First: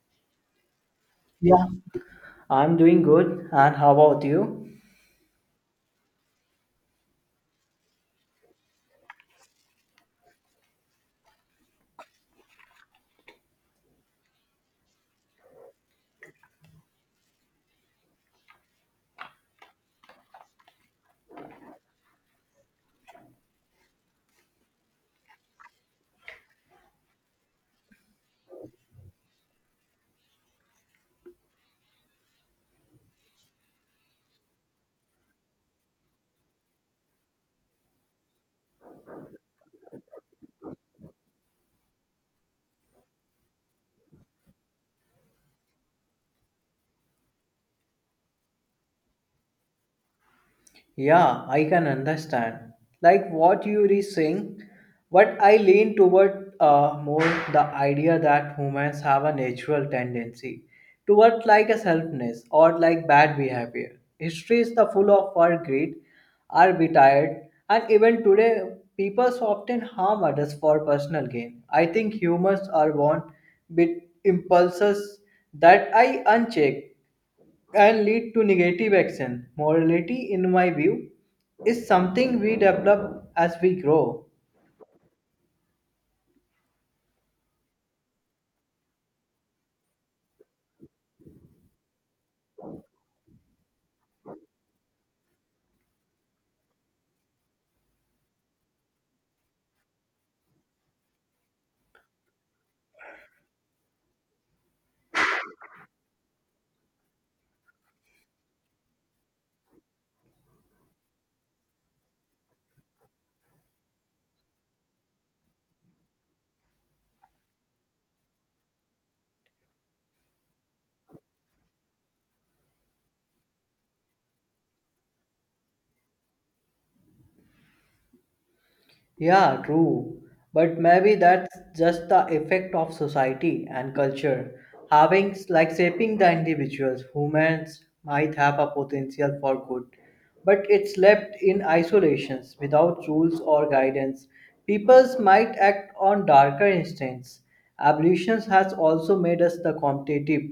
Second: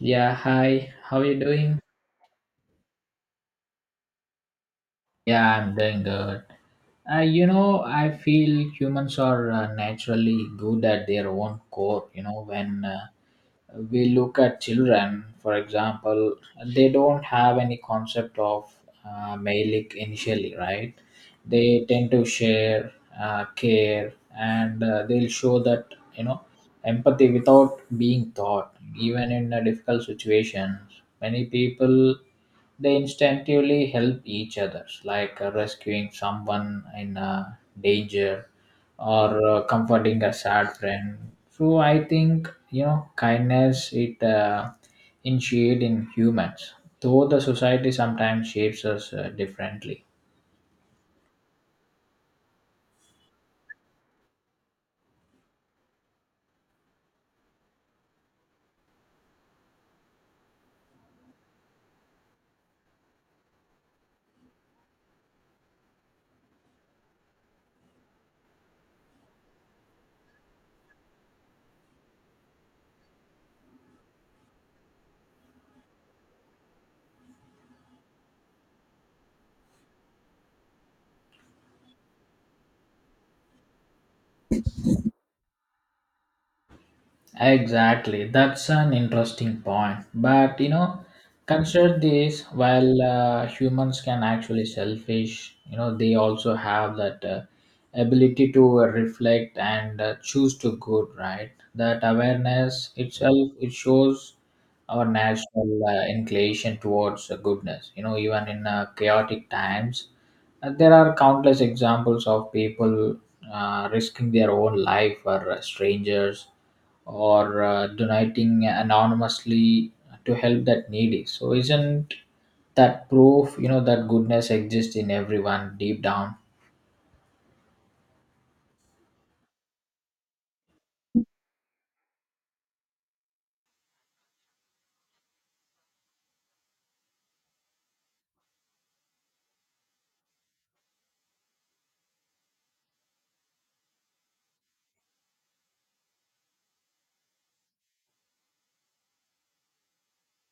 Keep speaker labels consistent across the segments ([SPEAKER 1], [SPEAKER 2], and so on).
[SPEAKER 1] Yeah, hi. How are you
[SPEAKER 2] Yeah,
[SPEAKER 1] doing?
[SPEAKER 2] I'm doing good. And how about you?
[SPEAKER 1] Yeah, I'm doing good. I feel humans are naturally good at their own core. You know, when We look at children, for example, they don't have any concept of mailing initially, right? They tend to share, care, and they'll show that, you know, empathy without being taught, even in a difficult situations. Many people, they instinctively help each others, like rescuing someone in danger or comforting a sad friend. So I think kindness it initiate in humans, though the society sometimes shapes us differently.
[SPEAKER 2] Yeah, I can understand. Like what you are saying, but I lean toward more the idea that humans have a natural tendency toward like a selfness or like bad behavior. History is the full of our greed, are retired, and even today, people often harm others for personal gain. I think humans are born with impulses that I uncheck and lead to negative action. Morality, in my view, is something we develop as we grow.
[SPEAKER 1] Exactly, that's an interesting point. But you know, consider this: while humans can actually selfish, you know, they also have that ability to reflect and choose to good. Right, that awareness itself it shows our natural inclination towards goodness. You know, even in chaotic times, there are countless examples of people risking their own life for strangers or donating anonymously to help that needy so isn't that proof you know that goodness exists in everyone deep down.
[SPEAKER 2] Yeah, true. But maybe that's just the effect of society and culture. Having, like, shaping the individuals, humans might have a potential for good, but it's left in isolations without rules or guidance. Peoples might act on darker instincts. Evolution has also made us the competitive,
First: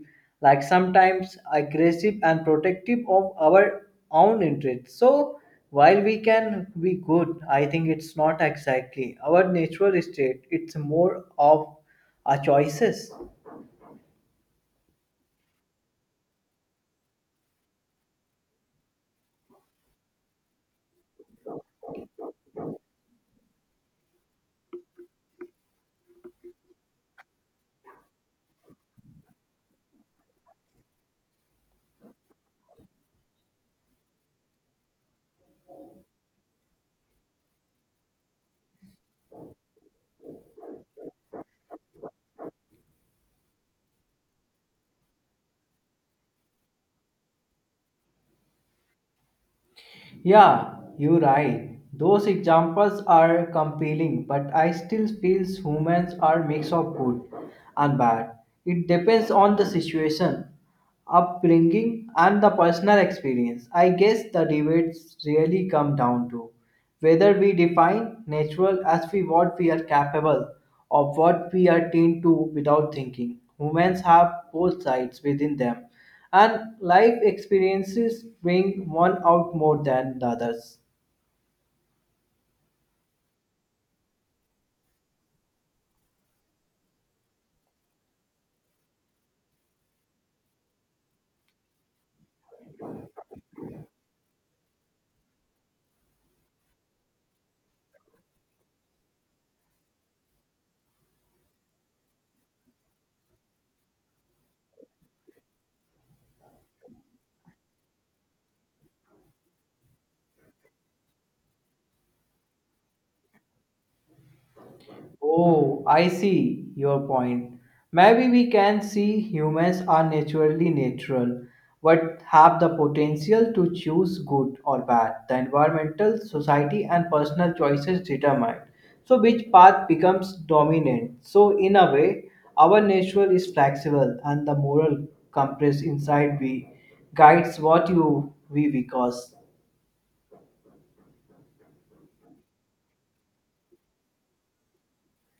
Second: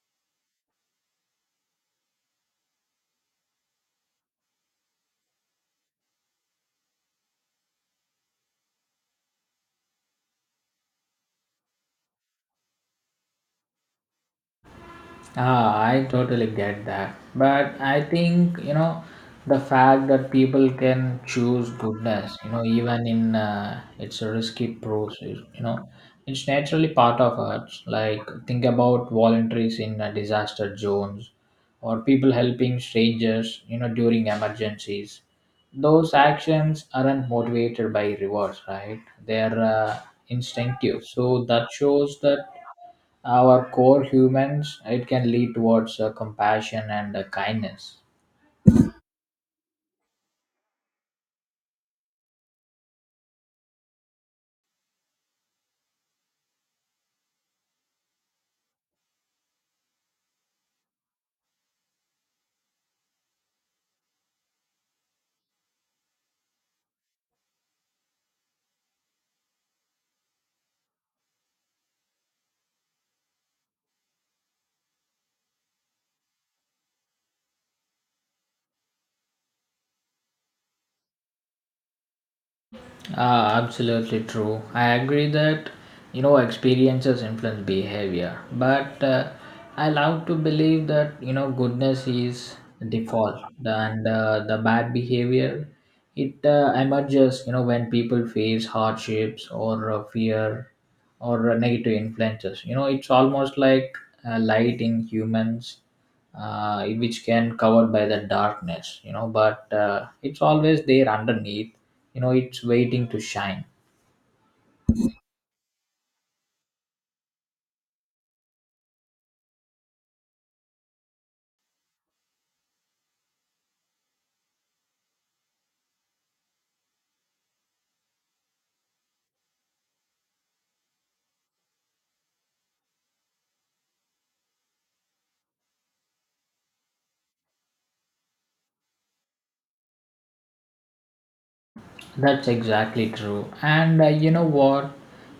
[SPEAKER 2] like sometimes aggressive and protective of our own interests. So while we can be good, I think it's not exactly our natural state. It's more of our choices.
[SPEAKER 1] Ah, I totally get that. But I think, you know, the fact that people can choose goodness, you know, even in it's a risky process, you know, it's naturally part of us. Like, think about voluntaries in disaster zones or people helping strangers, you know, during emergencies. Those actions aren't motivated by rewards, right? They're instinctive. So that shows that our core humans, it can lead towards compassion and kindness.
[SPEAKER 2] Yeah, you're right. Those examples are compelling, but I still feel humans are mix of good and bad. It depends on the situation, upbringing, and the personal experience. I guess the debates really come down to. Whether we define natural as we what we are capable of what we are trained to without thinking. Humans have both sides within them and life experiences bring one out more than the others.
[SPEAKER 1] Ah, absolutely true. I agree that you know experiences influence behavior, but I love to believe that you know goodness is default and the bad behavior it emerges you know when people face hardships or fear or negative influences. You know it's almost like light in humans which can covered by the darkness you know but it's always there underneath you know it's waiting to shine.
[SPEAKER 2] Oh, I see your point. Maybe we can see humans are naturally natural, but have the potential to choose good or bad. The environmental, society, and personal choices determine. So, which path becomes dominant? So, in a way, our natural is flexible, and the moral compass inside we guides what you we because.
[SPEAKER 1] That's exactly true. And You know what?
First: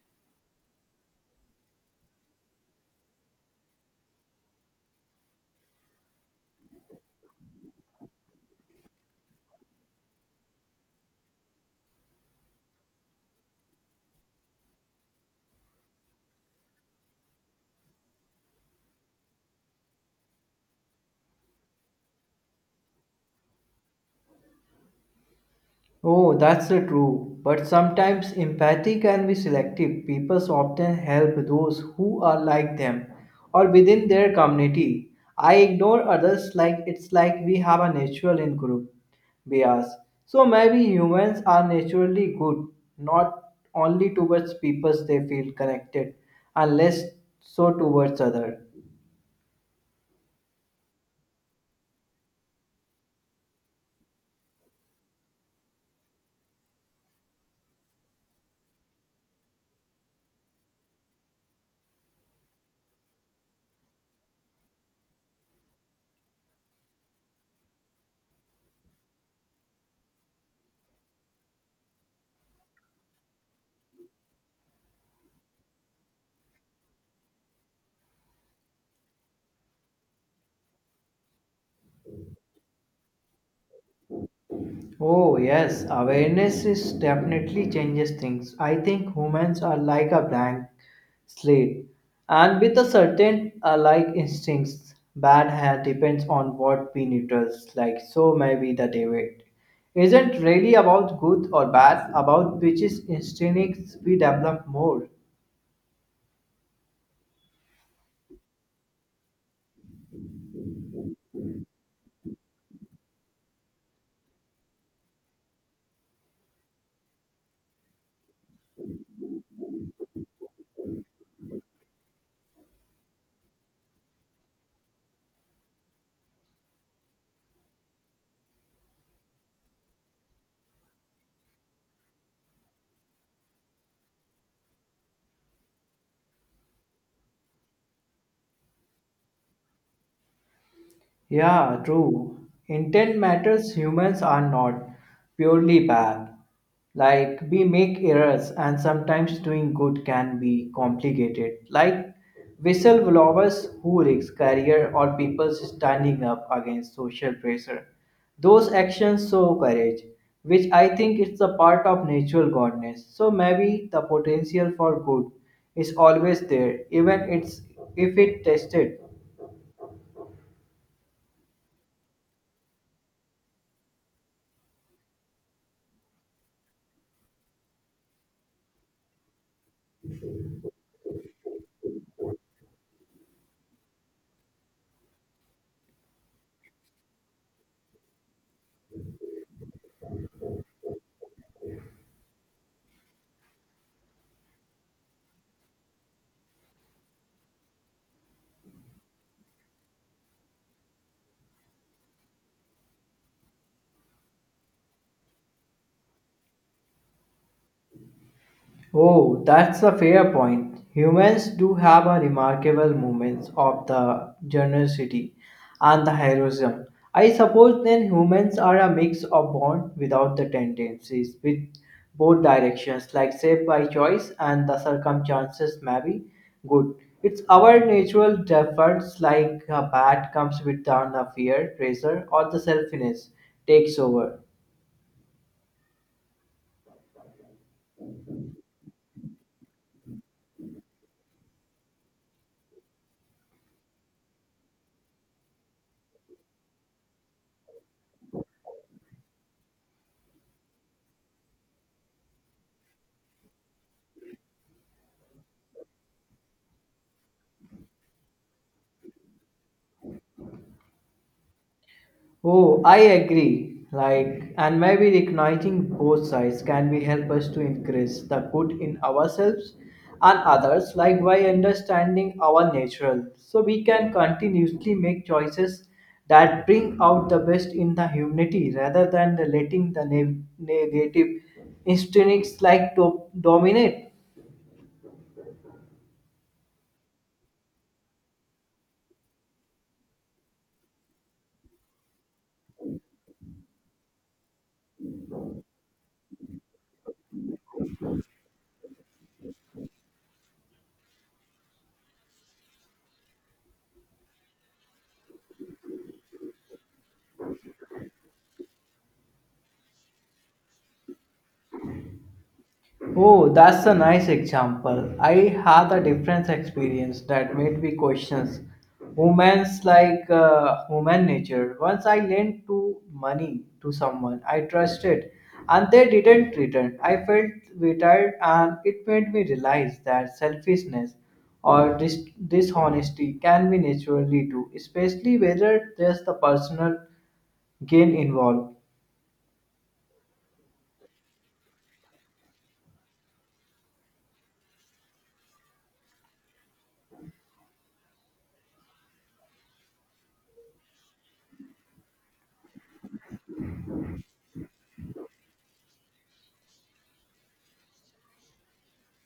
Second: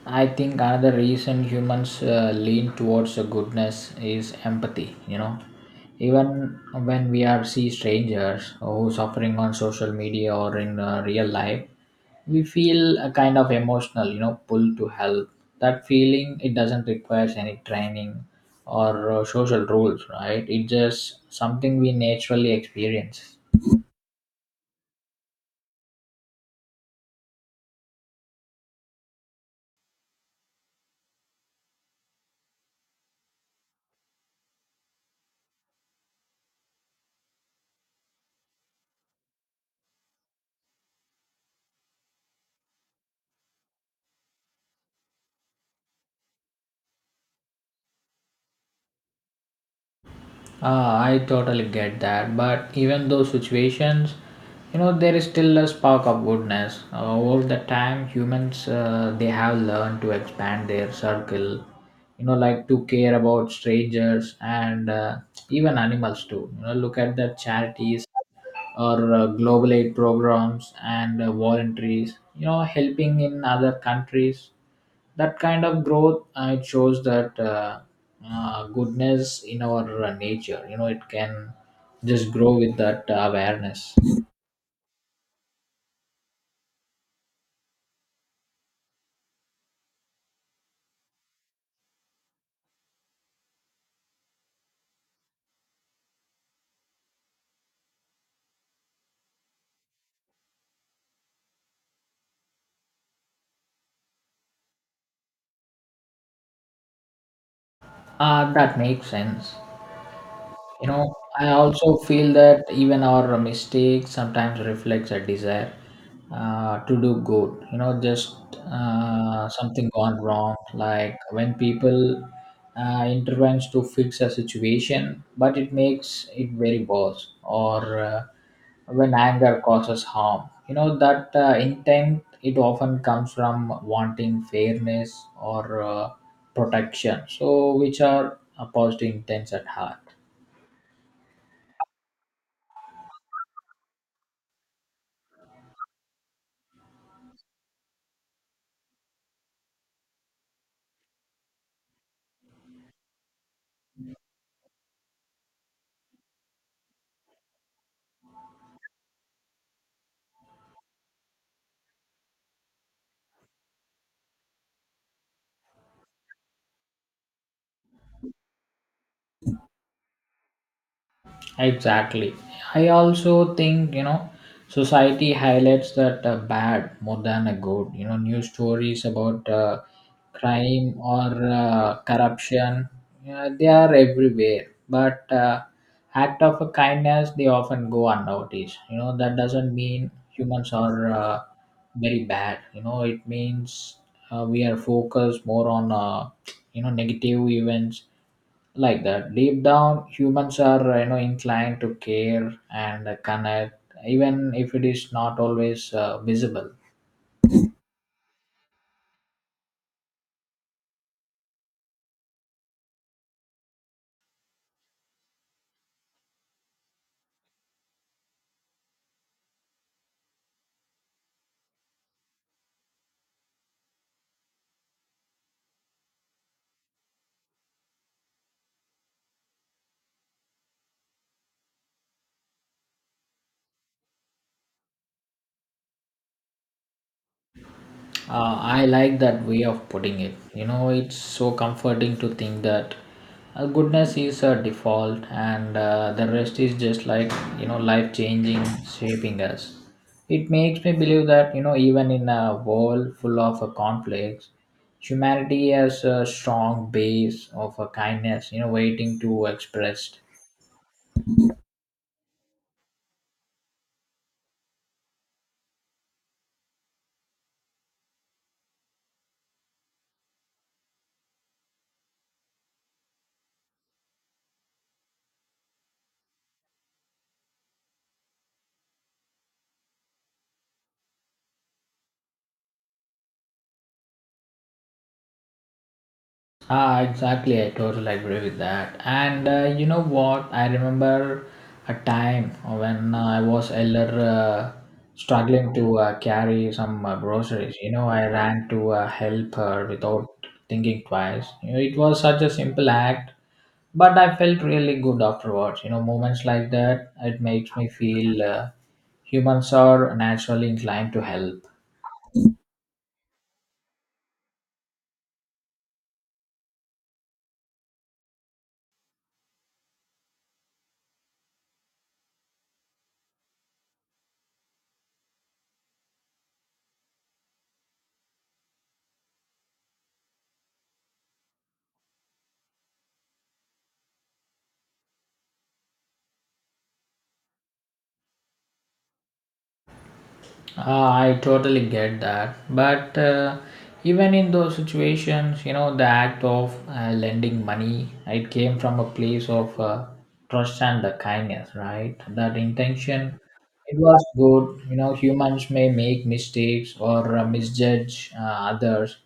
[SPEAKER 1] I think another reason humans lean towards goodness is empathy. You know, even when we are see strangers who suffering on social media or in real life, we feel a kind of emotional. You know, pull to help. That feeling it doesn't require any training or social rules, right? It's just something we naturally experience.
[SPEAKER 2] Oh, that's true. But sometimes empathy can be selective. People often help those who are like them or within their community. I ignore others like it's like we have a natural in group bias. So maybe humans are naturally good, not only towards people they feel connected, unless so towards other.
[SPEAKER 1] Ah, I totally get that. But even those situations, you know, there is still a spark of goodness. Over the time, humans they have learned to expand their circle. You know, like to care about strangers and even animals too. You know, look at the charities or global aid programs and voluntaries. You know, helping in other countries that kind of growth it shows that goodness in our nature you know it can just grow with that awareness.
[SPEAKER 2] Oh, yes, awareness is definitely changes things. I think humans are like a blank slate and with a certain like instincts. Bad hair depends on what we neutrals like, so maybe the debate isn't really about good or bad, about which is instincts we develop more.
[SPEAKER 1] That makes sense. You know, I also feel that even our mistake sometimes reflects a desire to do good. You know, just something gone wrong. Like when people intervenes to fix a situation, but it makes it very worse. Or when anger causes harm. You know that intent it often comes from wanting fairness or protection. So which are opposed to intents at heart.
[SPEAKER 2] Yeah, true. Intent matters, humans are not purely bad. Like, we make errors, and sometimes doing good can be complicated. Like, whistleblowers who risk career or people standing up against social pressure. Those actions show courage, which I think is a part of natural goodness. So maybe the potential for good is always there, even it's if it tested.
[SPEAKER 1] Exactly. I also think, you know, society highlights that bad more than a good. You know, news stories about crime or corruption, yeah, they are everywhere. But act of a kindness, they often go unnoticed. You know, that doesn't mean humans are very bad. You know, it means we are focused more on, negative events like that deep down humans are you know inclined to care and connect even if it is not always visible.
[SPEAKER 2] Oh, that's a fair point. Humans do have a remarkable moments of the generosity and the heroism. I suppose then humans are a mix of born without the tendencies with both directions, like saved by choice and the circumstances may be good. It's our natural defaults like a bad comes with down the fear, pressure, or the selfishness takes over.
[SPEAKER 1] I like that way of putting it. You know, it's so comforting to think that goodness is a default and the rest is just like, you know, life changing, shaping us. It makes me believe that, you know, even in a world full of conflicts, humanity has a strong base of kindness, you know, waiting to expressed.
[SPEAKER 2] Oh, I agree. Like, and maybe recognizing both sides can be help us to increase the good in ourselves and others, like by understanding our natural, so we can continuously make choices that bring out the best in the humanity rather than the letting the negative instincts like to dominate.
[SPEAKER 1] Ah, exactly. I totally agree with that. And You know what? I remember a time when I was elder, uh, struggling to carry some groceries. You know, I ran to help her without thinking twice. You know, it was such a simple act, but I felt really good afterwards. You know, moments like that, it makes me feel humans are naturally inclined to help.
[SPEAKER 2] Oh, that's a nice example. I had a different experience that made me question women's like human nature. Once I lent to money to someone I trusted, and they didn't return. I felt retired, and it made me realize that selfishness or dishonesty can be naturally too, especially whether there's the personal gain involved.
[SPEAKER 1] I totally get that. But even in those situations, you know, the act of lending money, it came from a place of trust and the kindness, right? That intention, it was good. You know, humans may make mistakes or misjudge others,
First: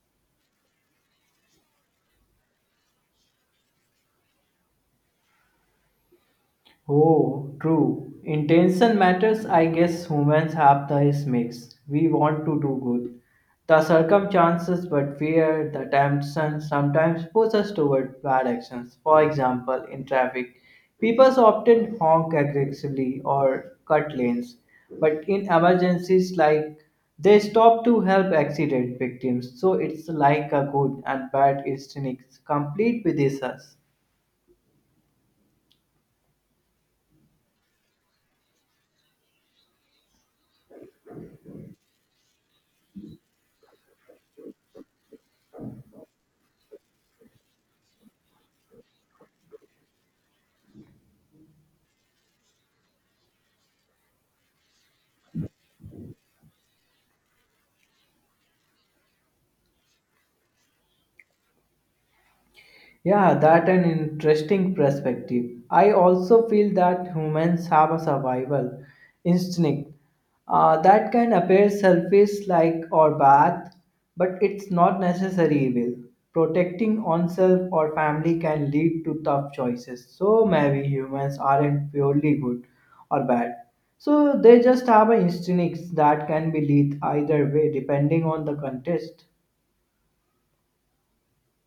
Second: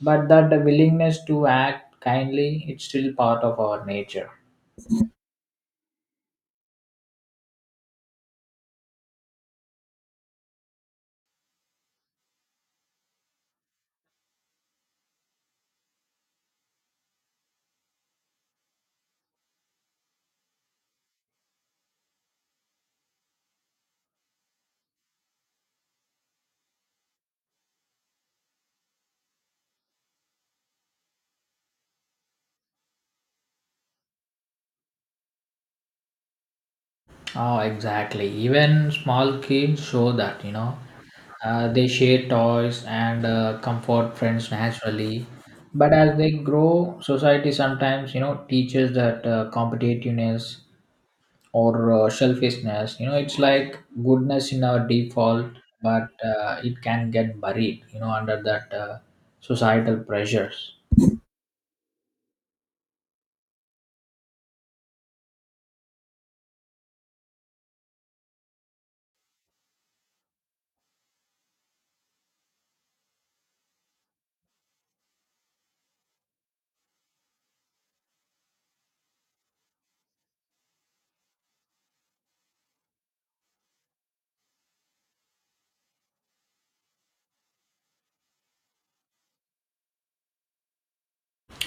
[SPEAKER 1] but that the willingness to act kindly, it's still part of our nature.
[SPEAKER 2] Oh, true. Intention matters. I guess humans have this mix. We want to do good. The circumstances, but fear, the temptation sometimes push us toward bad actions. For example, in traffic, people often honk aggressively or cut lanes. But in emergencies like they stop to help accident victims. So it's like a good and bad instinct complete with us.
[SPEAKER 1] Oh, exactly. Even small kids show that, you know. They share toys and comfort friends naturally. But as they grow, society sometimes, you know, teaches that competitiveness or selfishness, you know, it's like goodness in our default, but it can get buried, you know, under that societal pressures.
[SPEAKER 2] Yeah, that an interesting perspective. I also feel that humans have a survival instinct that can appear selfish, like or bad, but it's not necessarily evil. Protecting oneself or family can lead to tough choices. So maybe humans aren't purely good or bad. So they just have an instinct that can be lead either way depending on the context.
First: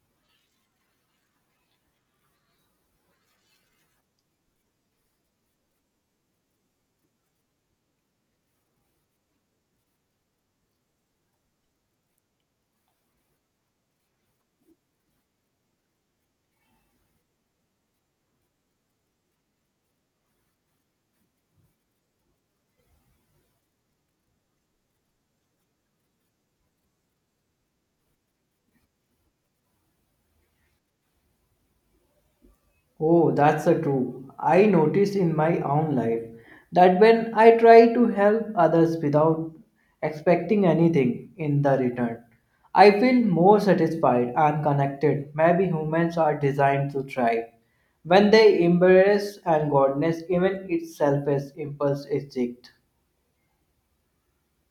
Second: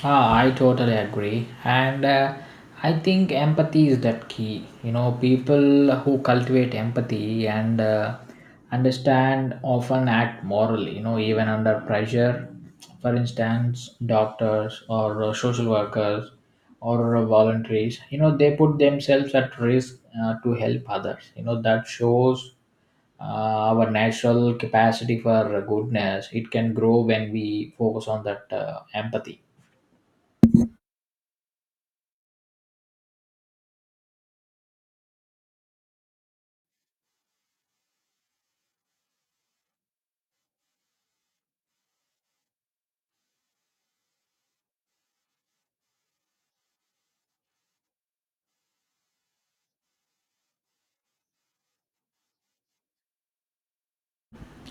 [SPEAKER 1] Ah, I totally agree. And I think empathy is that key. You know, people who cultivate empathy and understand often act morally, you know, even under pressure. For instance, doctors or social workers or voluntaries, you know, they put themselves at risk to help others. You know, that shows uh, our natural capacity for goodness. It can grow when we focus on that empathy.
[SPEAKER 2] Oh, that's a true. I noticed in my own life that when I try to help others without expecting anything in the return, I feel more satisfied and connected. Maybe humans are designed to thrive when they embrace and goodness, even its selfish impulse is checked.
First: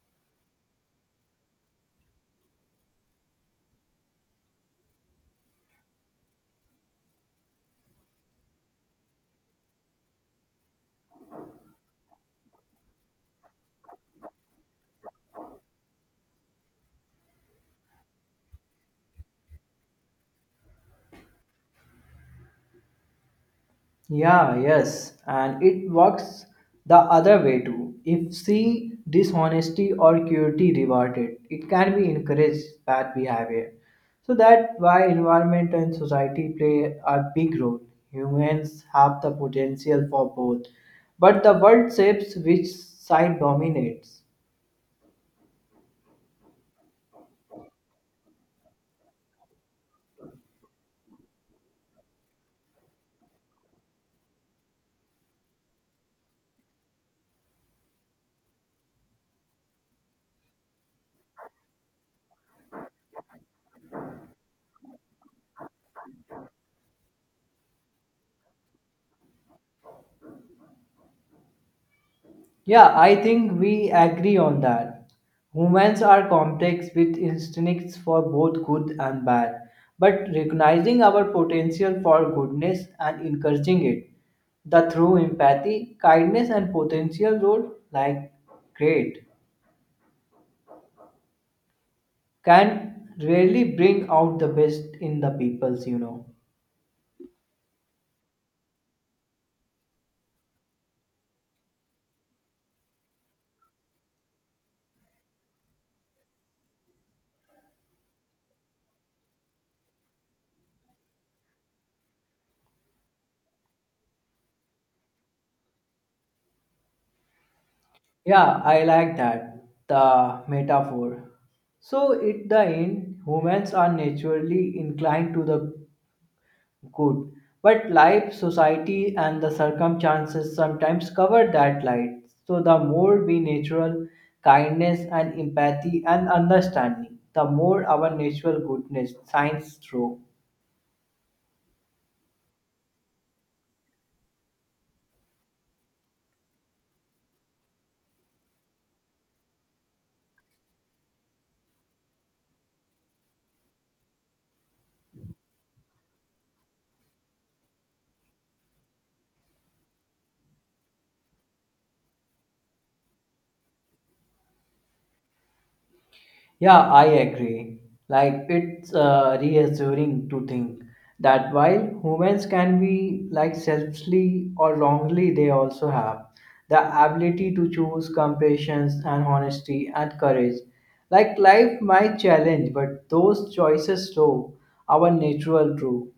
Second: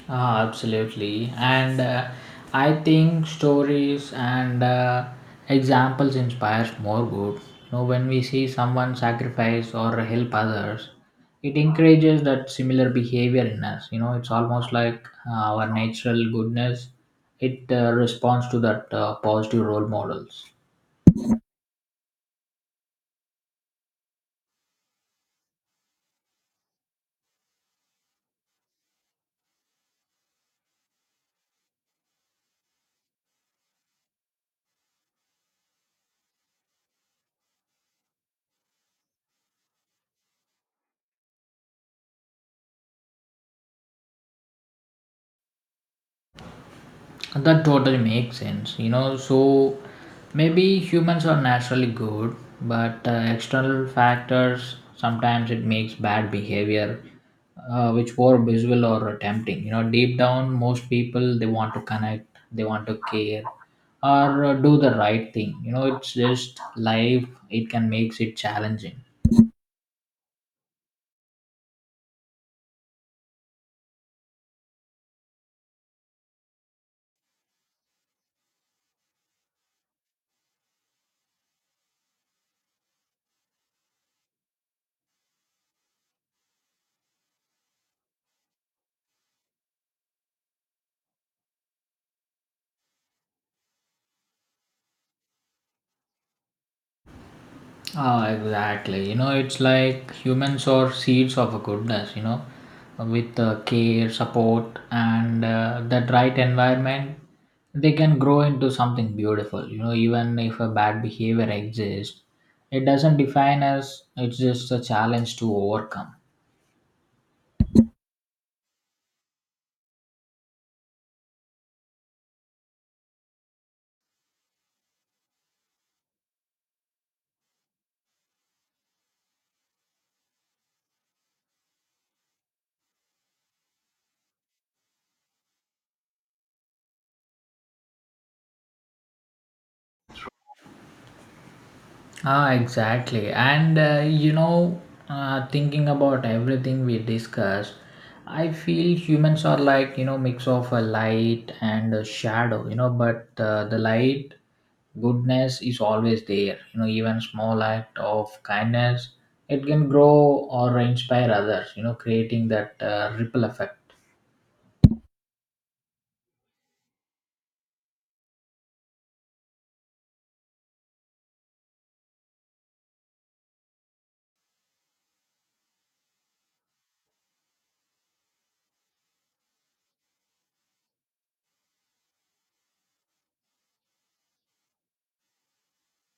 [SPEAKER 1] Ah, absolutely. And I think stories and examples inspires more good. You know, when we see someone sacrifice or help others, it encourages that similar behavior in us. You know, it's almost like our natural goodness. It responds to that positive role models.
[SPEAKER 2] Yeah, yes, and it works the other way too. If see dishonesty or cruelty rewarded, it can be encouraged bad behavior. So that's why environment and society play a big role. Humans have the potential for both, but the world shapes which side dominates.
[SPEAKER 1] That totally makes sense. You know, so maybe humans are naturally good, but external factors sometimes it makes bad behavior, which were visual or tempting. You know, deep down, most people they want to connect, they want to care, or do the right thing. You know, it's just life. It can makes it challenging.
[SPEAKER 2] Yeah, I think we agree on that. Humans are complex with instincts for both good and bad, but recognizing our potential for goodness and encouraging it, the through empathy, kindness, and potential role like great can really bring out the best in the peoples, you know.
[SPEAKER 1] Ah, exactly. You know, it's like humans are seeds of a goodness, you know, with care, support, and that right environment, they can grow into something beautiful. You know, even if a bad behavior exists, it doesn't define us, it's just a challenge to overcome.
[SPEAKER 2] Yeah, I like that, the metaphor. So, at the end, humans are naturally inclined to the good. But life, society, and the circumstances sometimes cover that light. So the more we natural kindness and empathy and understanding, the more our natural goodness shines through.
[SPEAKER 1] Ah, exactly. Thinking about everything we discussed, I feel humans are like you know mix of a light and a shadow. You know, but the light goodness is always there. You know, even small act of kindness it can grow or inspire others. You know, creating that ripple effect.
[SPEAKER 2] Yeah, I agree. Like it's reassuring to think that while humans can be like selfishly or wrongly, they also have the ability to choose compassion and honesty and courage. Like life might challenge, but those choices show our natural true.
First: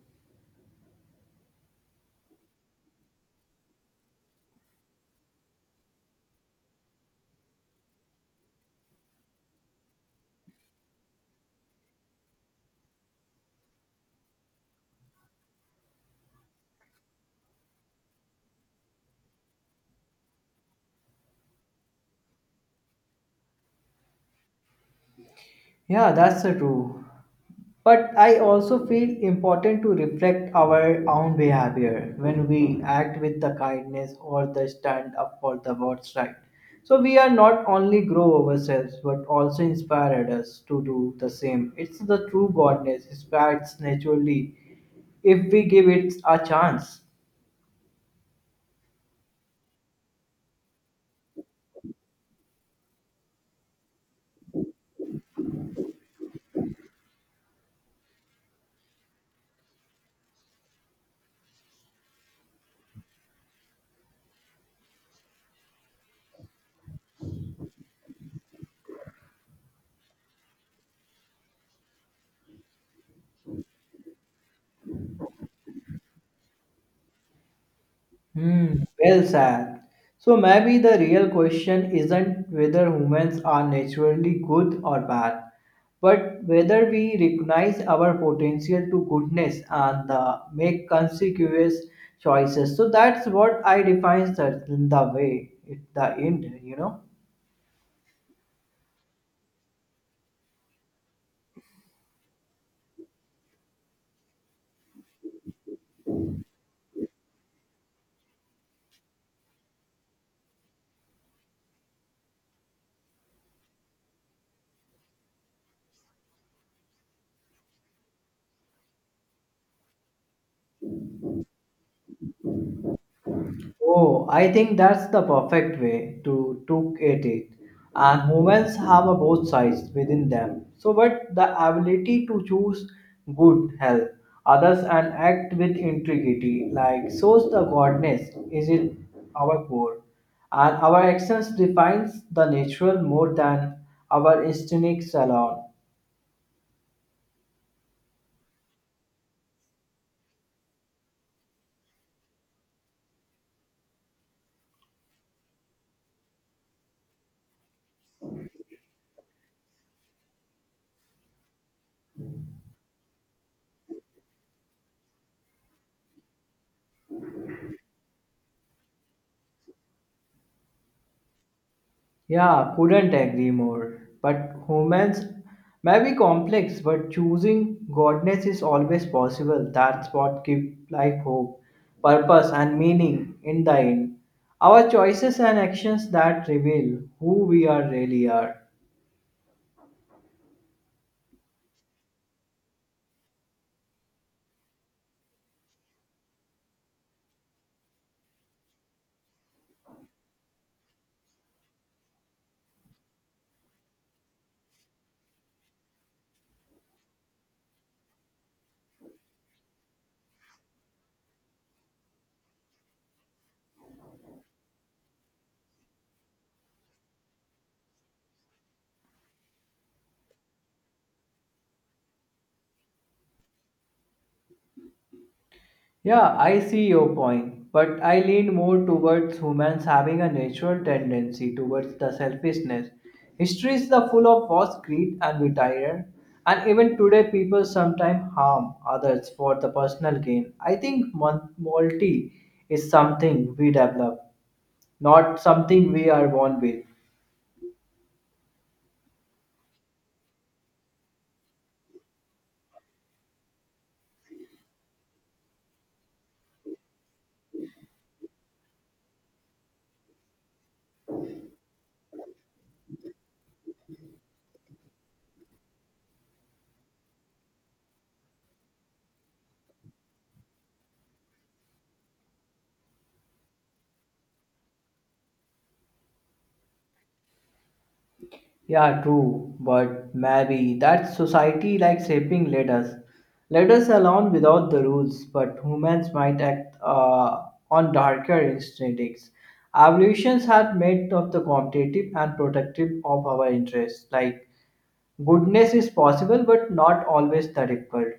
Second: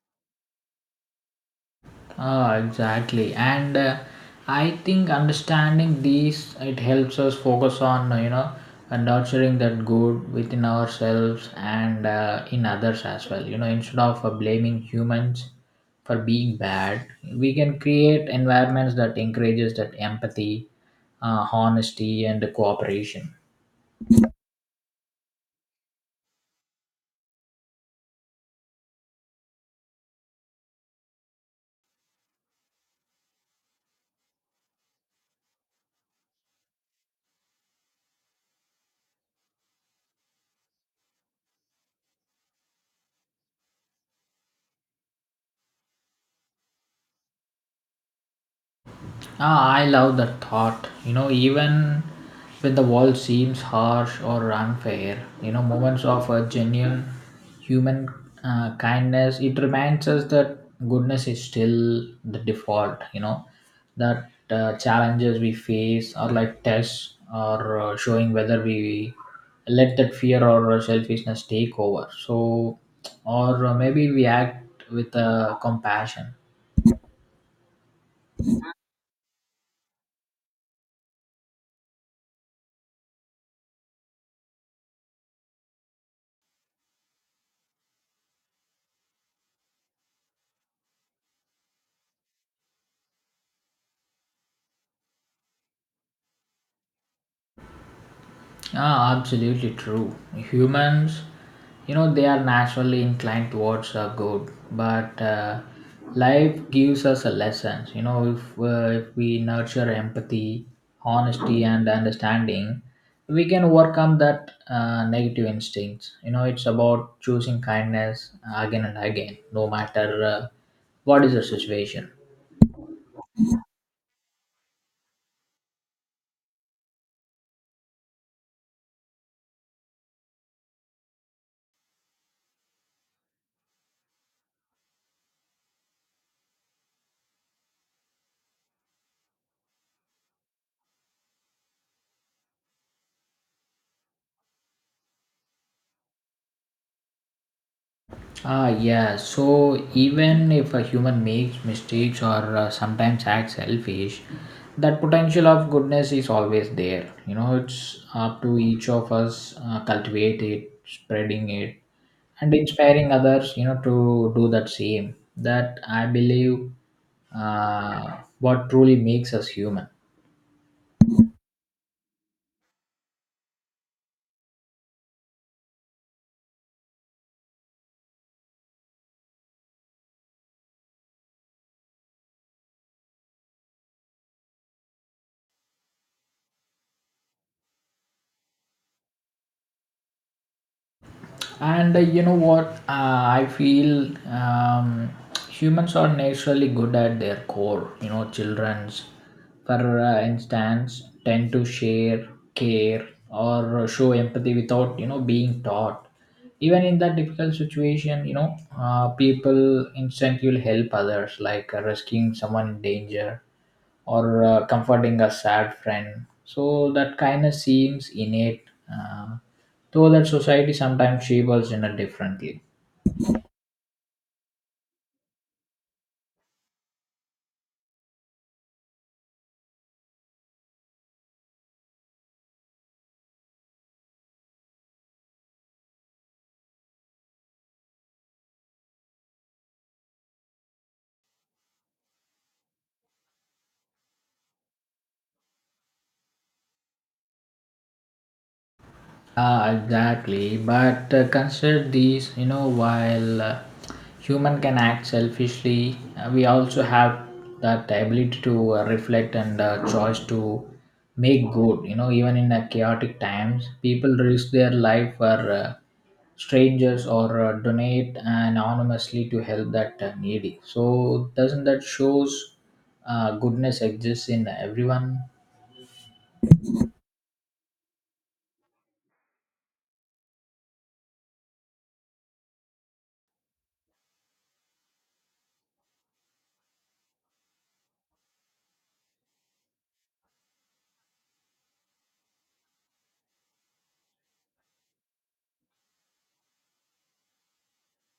[SPEAKER 1] Ah, exactly. And I think understanding these it helps us focus on you know nurturing that good within ourselves and in others as well. You know, instead of blaming humans for being bad, we can create environments that encourages that empathy, honesty, and cooperation.
[SPEAKER 2] Yeah, that's the true. But I also feel important to reflect our own behavior when we act with the kindness or the stand up for the what's right. So we are not only grow ourselves but also inspire others to do the same. It's the true godness, it spreads naturally if we give it a chance.
[SPEAKER 1] Ah, I love that thought. You know, even when the world seems harsh or unfair, you know, moments of a genuine human kindness, it reminds us that goodness is still the default, you know, that challenges we face are like tests or showing whether we let that fear or selfishness take over. So, or maybe we act with compassion.
[SPEAKER 2] Hmm, well said. So maybe the real question isn't whether humans are naturally good or bad, but whether we recognize our potential to goodness and make consequentious choices. So that's what I define the way at the end, you know.
[SPEAKER 1] Ah, absolutely true. Humans, you know, they are naturally inclined towards the good, but life gives us a lesson. You know, if we nurture empathy, honesty, and understanding, we can overcome that negative instincts. You know, it's about choosing kindness again and again, no matter what is the situation.
[SPEAKER 2] Oh, I think that's the perfect way to it. And humans have a both sides within them. So, but the ability to choose good, help others, and act with integrity, like shows the godness, is in our core, and our actions defines the natural more than our instinct alone.
[SPEAKER 1] Ah, yeah. So even if a human makes mistakes or sometimes acts selfish, that potential of goodness is always there. You know, it's up to each of us cultivate it, spreading it, and inspiring others. You know, to do that same. That I believe, what truly makes us human.
[SPEAKER 2] Yeah, couldn't agree more. But humans may be complex, but choosing godness is always possible. That's what gives life hope, purpose, and meaning in the end. Our choices and actions that reveal who we are really are.
[SPEAKER 1] And you know what I feel humans are naturally good at their core you know children's for instance tend to share care or show empathy without you know being taught even in that difficult situation you know people instantly will help others like rescuing someone in danger or comforting a sad friend. So that kindness seems innate, uh, though that society sometimes shapes us in a differently.
[SPEAKER 2] Yeah, I see your point, but I lean more towards humans having a natural tendency towards the selfishness. History is the full of false greed and betrayal, and even today people sometimes harm others for the personal gain. I think morality is something we develop, not something we are born with.
[SPEAKER 1] Ah, exactly. But consider these, you know, while human can act selfishly, we also have that ability to reflect and choice to make good. You know, even in chaotic times, people risk their life for uh, strangers or donate anonymously to help that needy. So doesn't that shows goodness exists in everyone?
[SPEAKER 2] Yeah, true, but maybe that society likes shaping leaders. Leaders alone without the rules, but humans might act on darker instincts. Evolutions have made of the competitive and protective of our interests. Like goodness is possible, but not always the difficult.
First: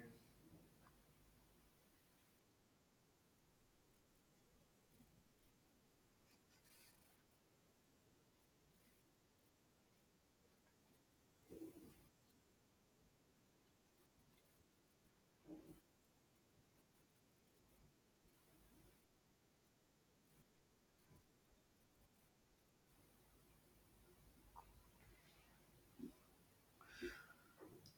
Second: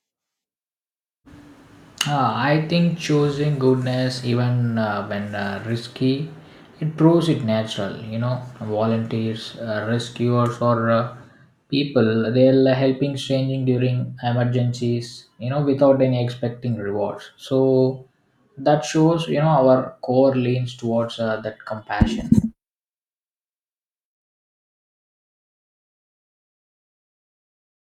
[SPEAKER 1] I think choosing goodness, even when risky, it proves it natural. You know, volunteers, rescuers, or people they're helping strangers during emergencies, You know, without any expecting rewards. So that shows, you know, our core leans towards that compassion.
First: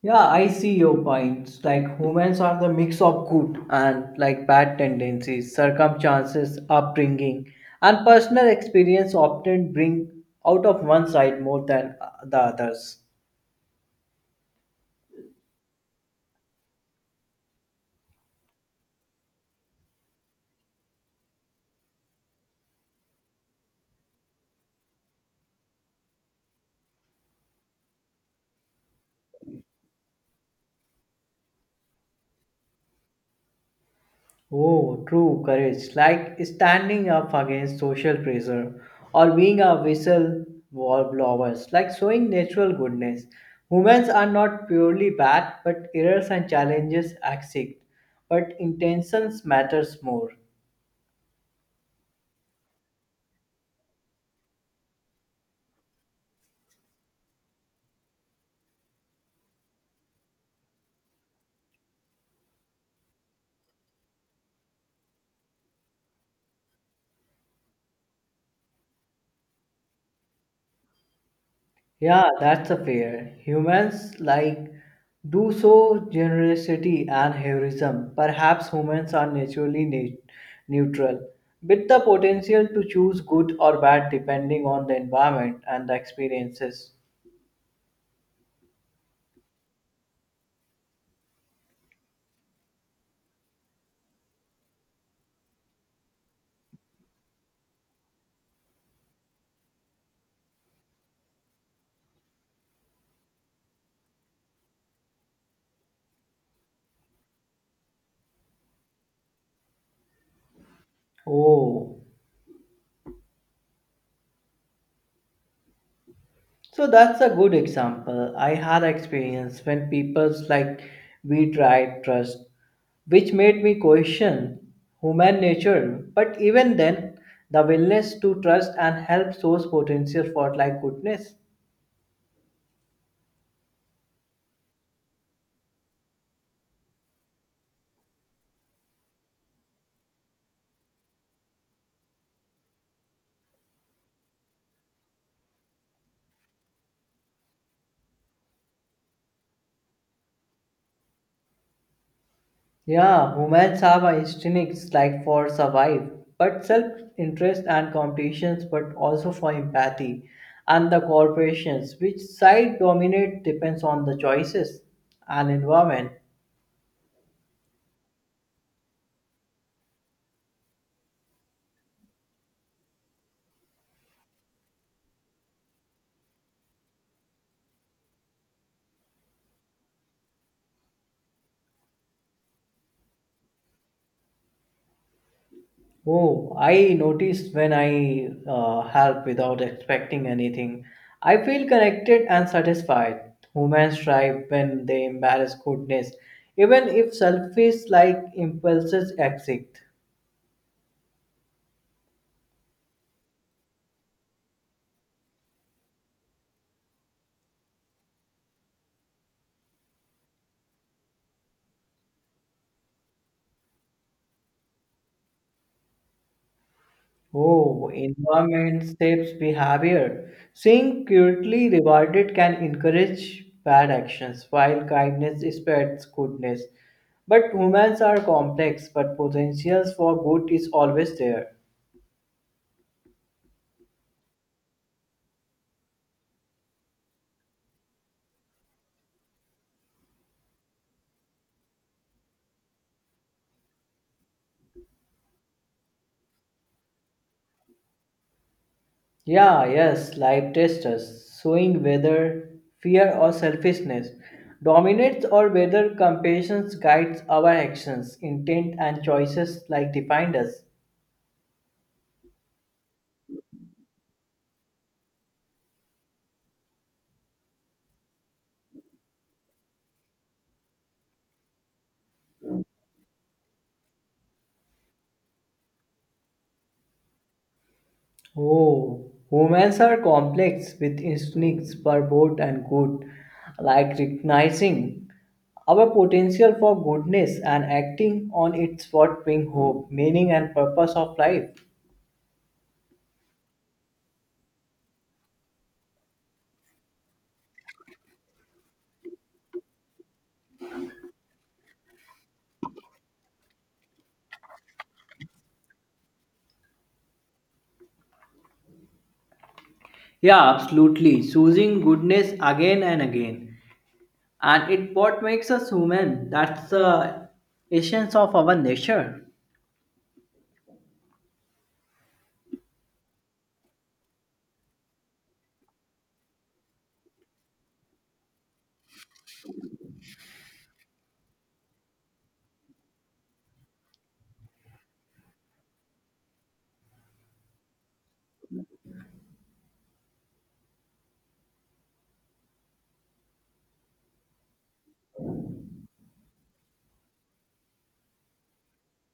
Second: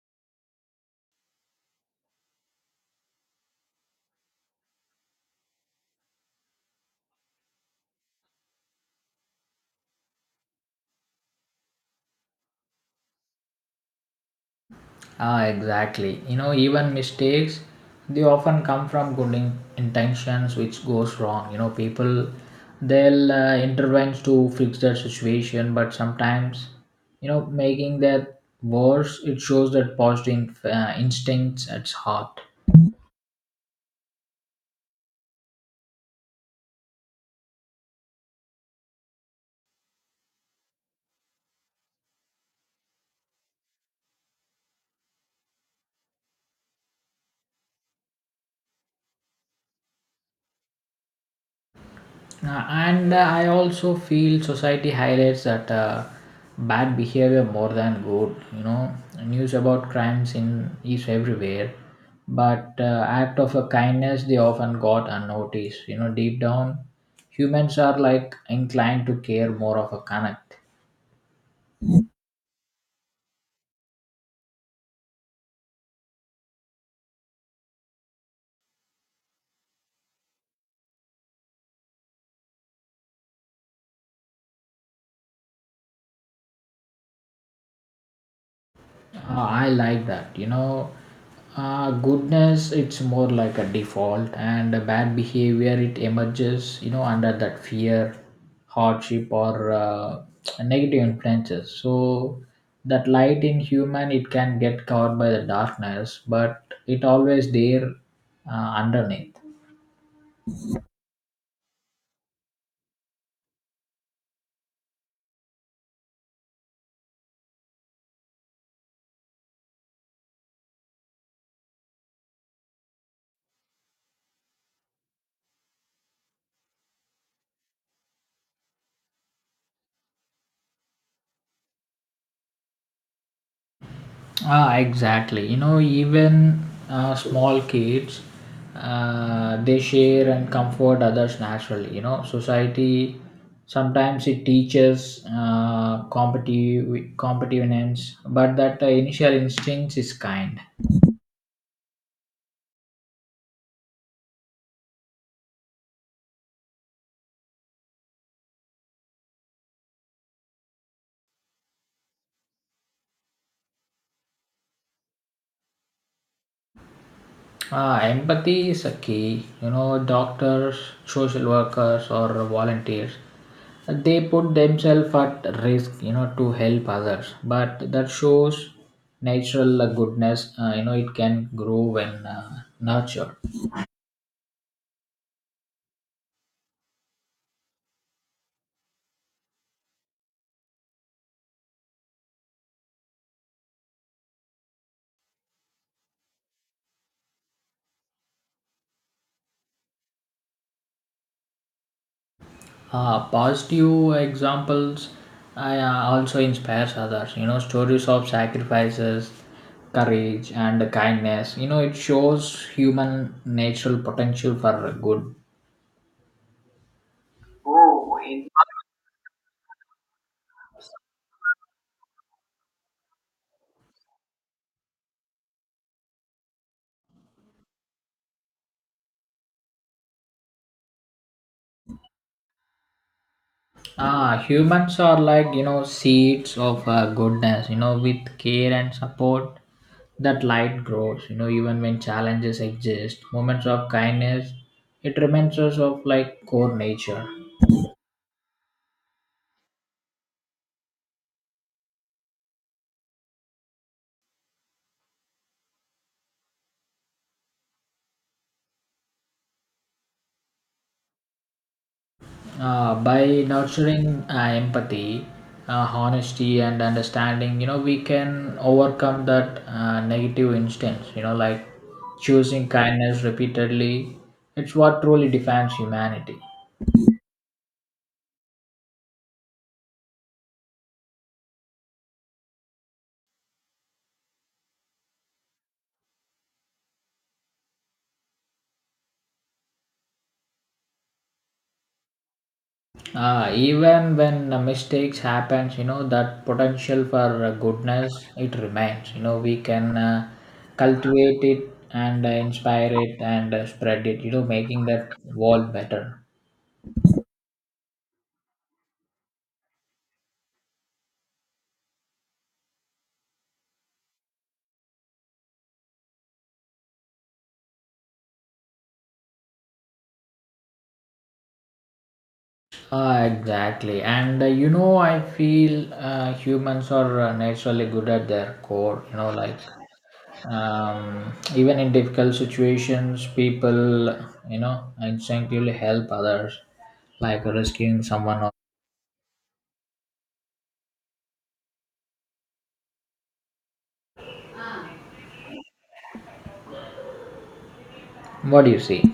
[SPEAKER 2] Yeah, I see your points. Like humans are the mix of good and like bad tendencies, circumstances, upbringing, and personal experience often bring out of one side more than the others.
[SPEAKER 1] Ah, exactly. You know, even mistakes, they often come from intentions which goes wrong. You know, people, they'll intervene to fix their situation, but sometimes, you know, making that worse, it shows that positive instincts at heart.
[SPEAKER 2] Oh, true courage, like standing up against social pressure or being a whistle blowers, like showing natural goodness. Humans are not purely bad, but errors and challenges exist, but intentions matters more.
[SPEAKER 1] And I also feel society highlights that bad behavior more than good. You know, news about crimes in is everywhere, but act of a kindness they often got unnoticed. You know, deep down, humans are like inclined to care more of a connect.
[SPEAKER 2] Yeah, that's a fair. Humans like do so generosity and heroism. Perhaps humans are naturally neutral, with the potential to choose good or bad depending on the environment and the experiences.
[SPEAKER 1] I like that. You know, goodness, it's more like a default, and a bad behavior, it emerges, you know, under that fear, hardship, or negative influences. So, that light in human, it can get covered by the darkness, but it always there underneath.
[SPEAKER 2] Oh, so that's a good example. I had experience when people's like we tried trust, which made me question human nature. But even then, the willingness to trust and help shows potential for like goodness.
[SPEAKER 1] Ah, exactly. You know, even small kids, they share and comfort others naturally. You know, society sometimes it teaches competitiveness, but that initial instinct is kind.
[SPEAKER 2] Yeah, humans have a instincts like for survive, but self-interest and competitions, but also for empathy and the corporations, which side dominate depends on the choices and environment.
[SPEAKER 1] Empathy is a key. You know, doctors, social workers, or volunteers, they put themselves at risk, you know, to help others. But that shows natural goodness, you know, it can grow when nurtured.
[SPEAKER 2] Oh, I noticed when I help without expecting anything. I feel connected and satisfied. Humans thrive when they embrace goodness, even if selfish like impulses exist.
[SPEAKER 1] Positive examples also inspires others. You know, stories of sacrifices, courage, and kindness. You know, it shows human natural potential for good.
[SPEAKER 2] Oh, environment shapes behavior. Seeing cruelty rewarded can encourage bad actions, while kindness spreads goodness. But humans are complex, but potentials for good is always there.
[SPEAKER 1] Ah, humans are like, you know, seeds of goodness, you know, with care and support that light grows, you know, even when challenges exist. Moments of kindness, it reminds us of like core nature.
[SPEAKER 2] Yeah, yes, life tests us, showing whether fear or selfishness dominates or whether compassion guides our actions, intent, and choices like defined us.
[SPEAKER 1] By nurturing empathy, honesty, and understanding, you know, we can overcome that negative instance, you know, like choosing kindness repeatedly. It's what truly defines humanity.
[SPEAKER 2] Oh, humans are complex with instincts for both and good, like recognizing our potential for goodness and acting on its what bring hope, meaning, and purpose of life.
[SPEAKER 1] Even when mistakes happens, you know, that potential for goodness it remains. You know, we can cultivate it and inspire it and spread it, you know, making that world better.
[SPEAKER 2] Yeah, absolutely. Choosing goodness again and again and it what makes us human, that's the essence of our nature.
[SPEAKER 1] Ah, exactly. And You know, I feel humans are naturally good at their core. You know, like even in difficult situations, people, you know, instinctively help others, like rescuing someone. What do you see?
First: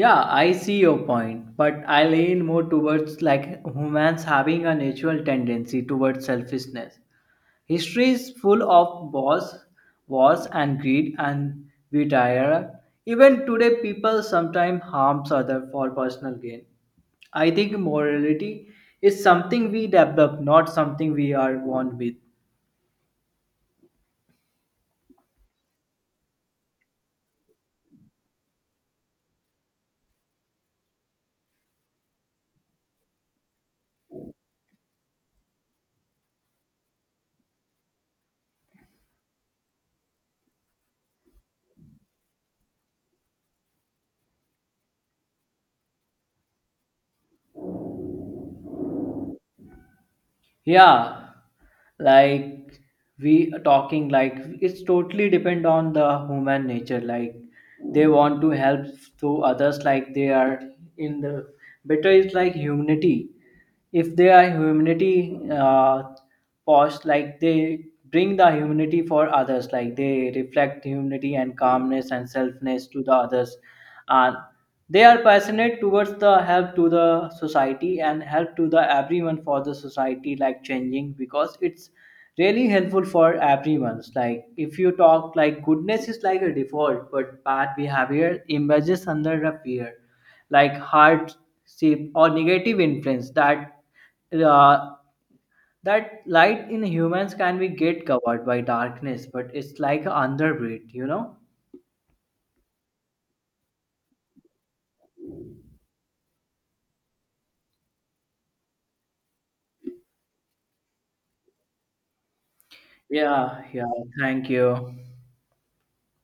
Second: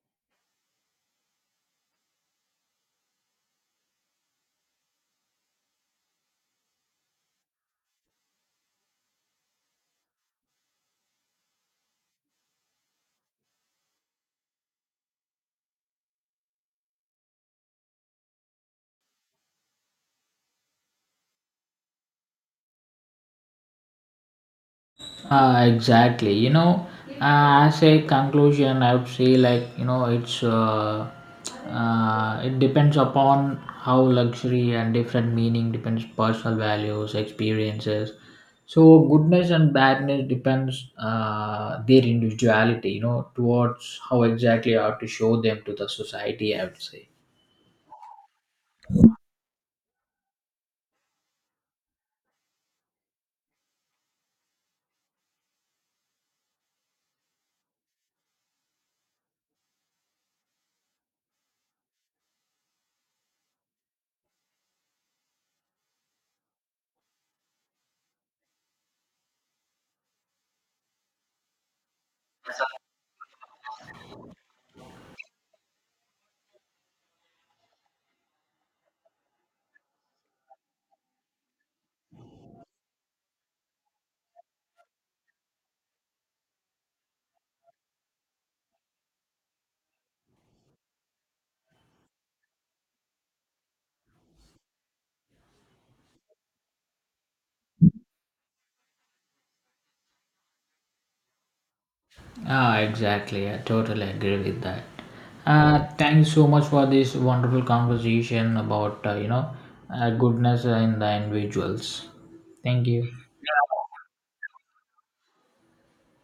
[SPEAKER 2] Yeah, I see your point, but I lean more towards like humans having a natural tendency towards selfishness. History is full of wars, and greed and desire. Even today people sometimes harms other for personal gain. I think morality is something we develop, not something we are born with.
[SPEAKER 1] Exactly. You know, as a conclusion, I would say, like, you know, it's it depends upon how luxury and different meaning depends personal values, experiences. So goodness and badness depends their individuality. You know, towards how exactly I have to show them to the society, I would say.
[SPEAKER 2] Yeah, like we are talking like it's totally depend on the human nature, like they want to help to others, like they are in the better is like humanity. If they are humanity pause, like they bring the humanity for others, like they reflect humanity and calmness and selfness to the others, and they are passionate towards the help to the society and help to the everyone for the society like changing, because it's really helpful for everyone. Like if you talk like goodness is like a default but bad behavior emerges under a fear like hardship or negative influence, that uh, that light in humans can be get covered by darkness but it's like an underbreed, you know.
[SPEAKER 1] Ah, exactly. I totally agree with that. Thank you so much for this wonderful conversation about you know goodness in the individuals. Thank you.
[SPEAKER 2] Yeah, yeah, thank you.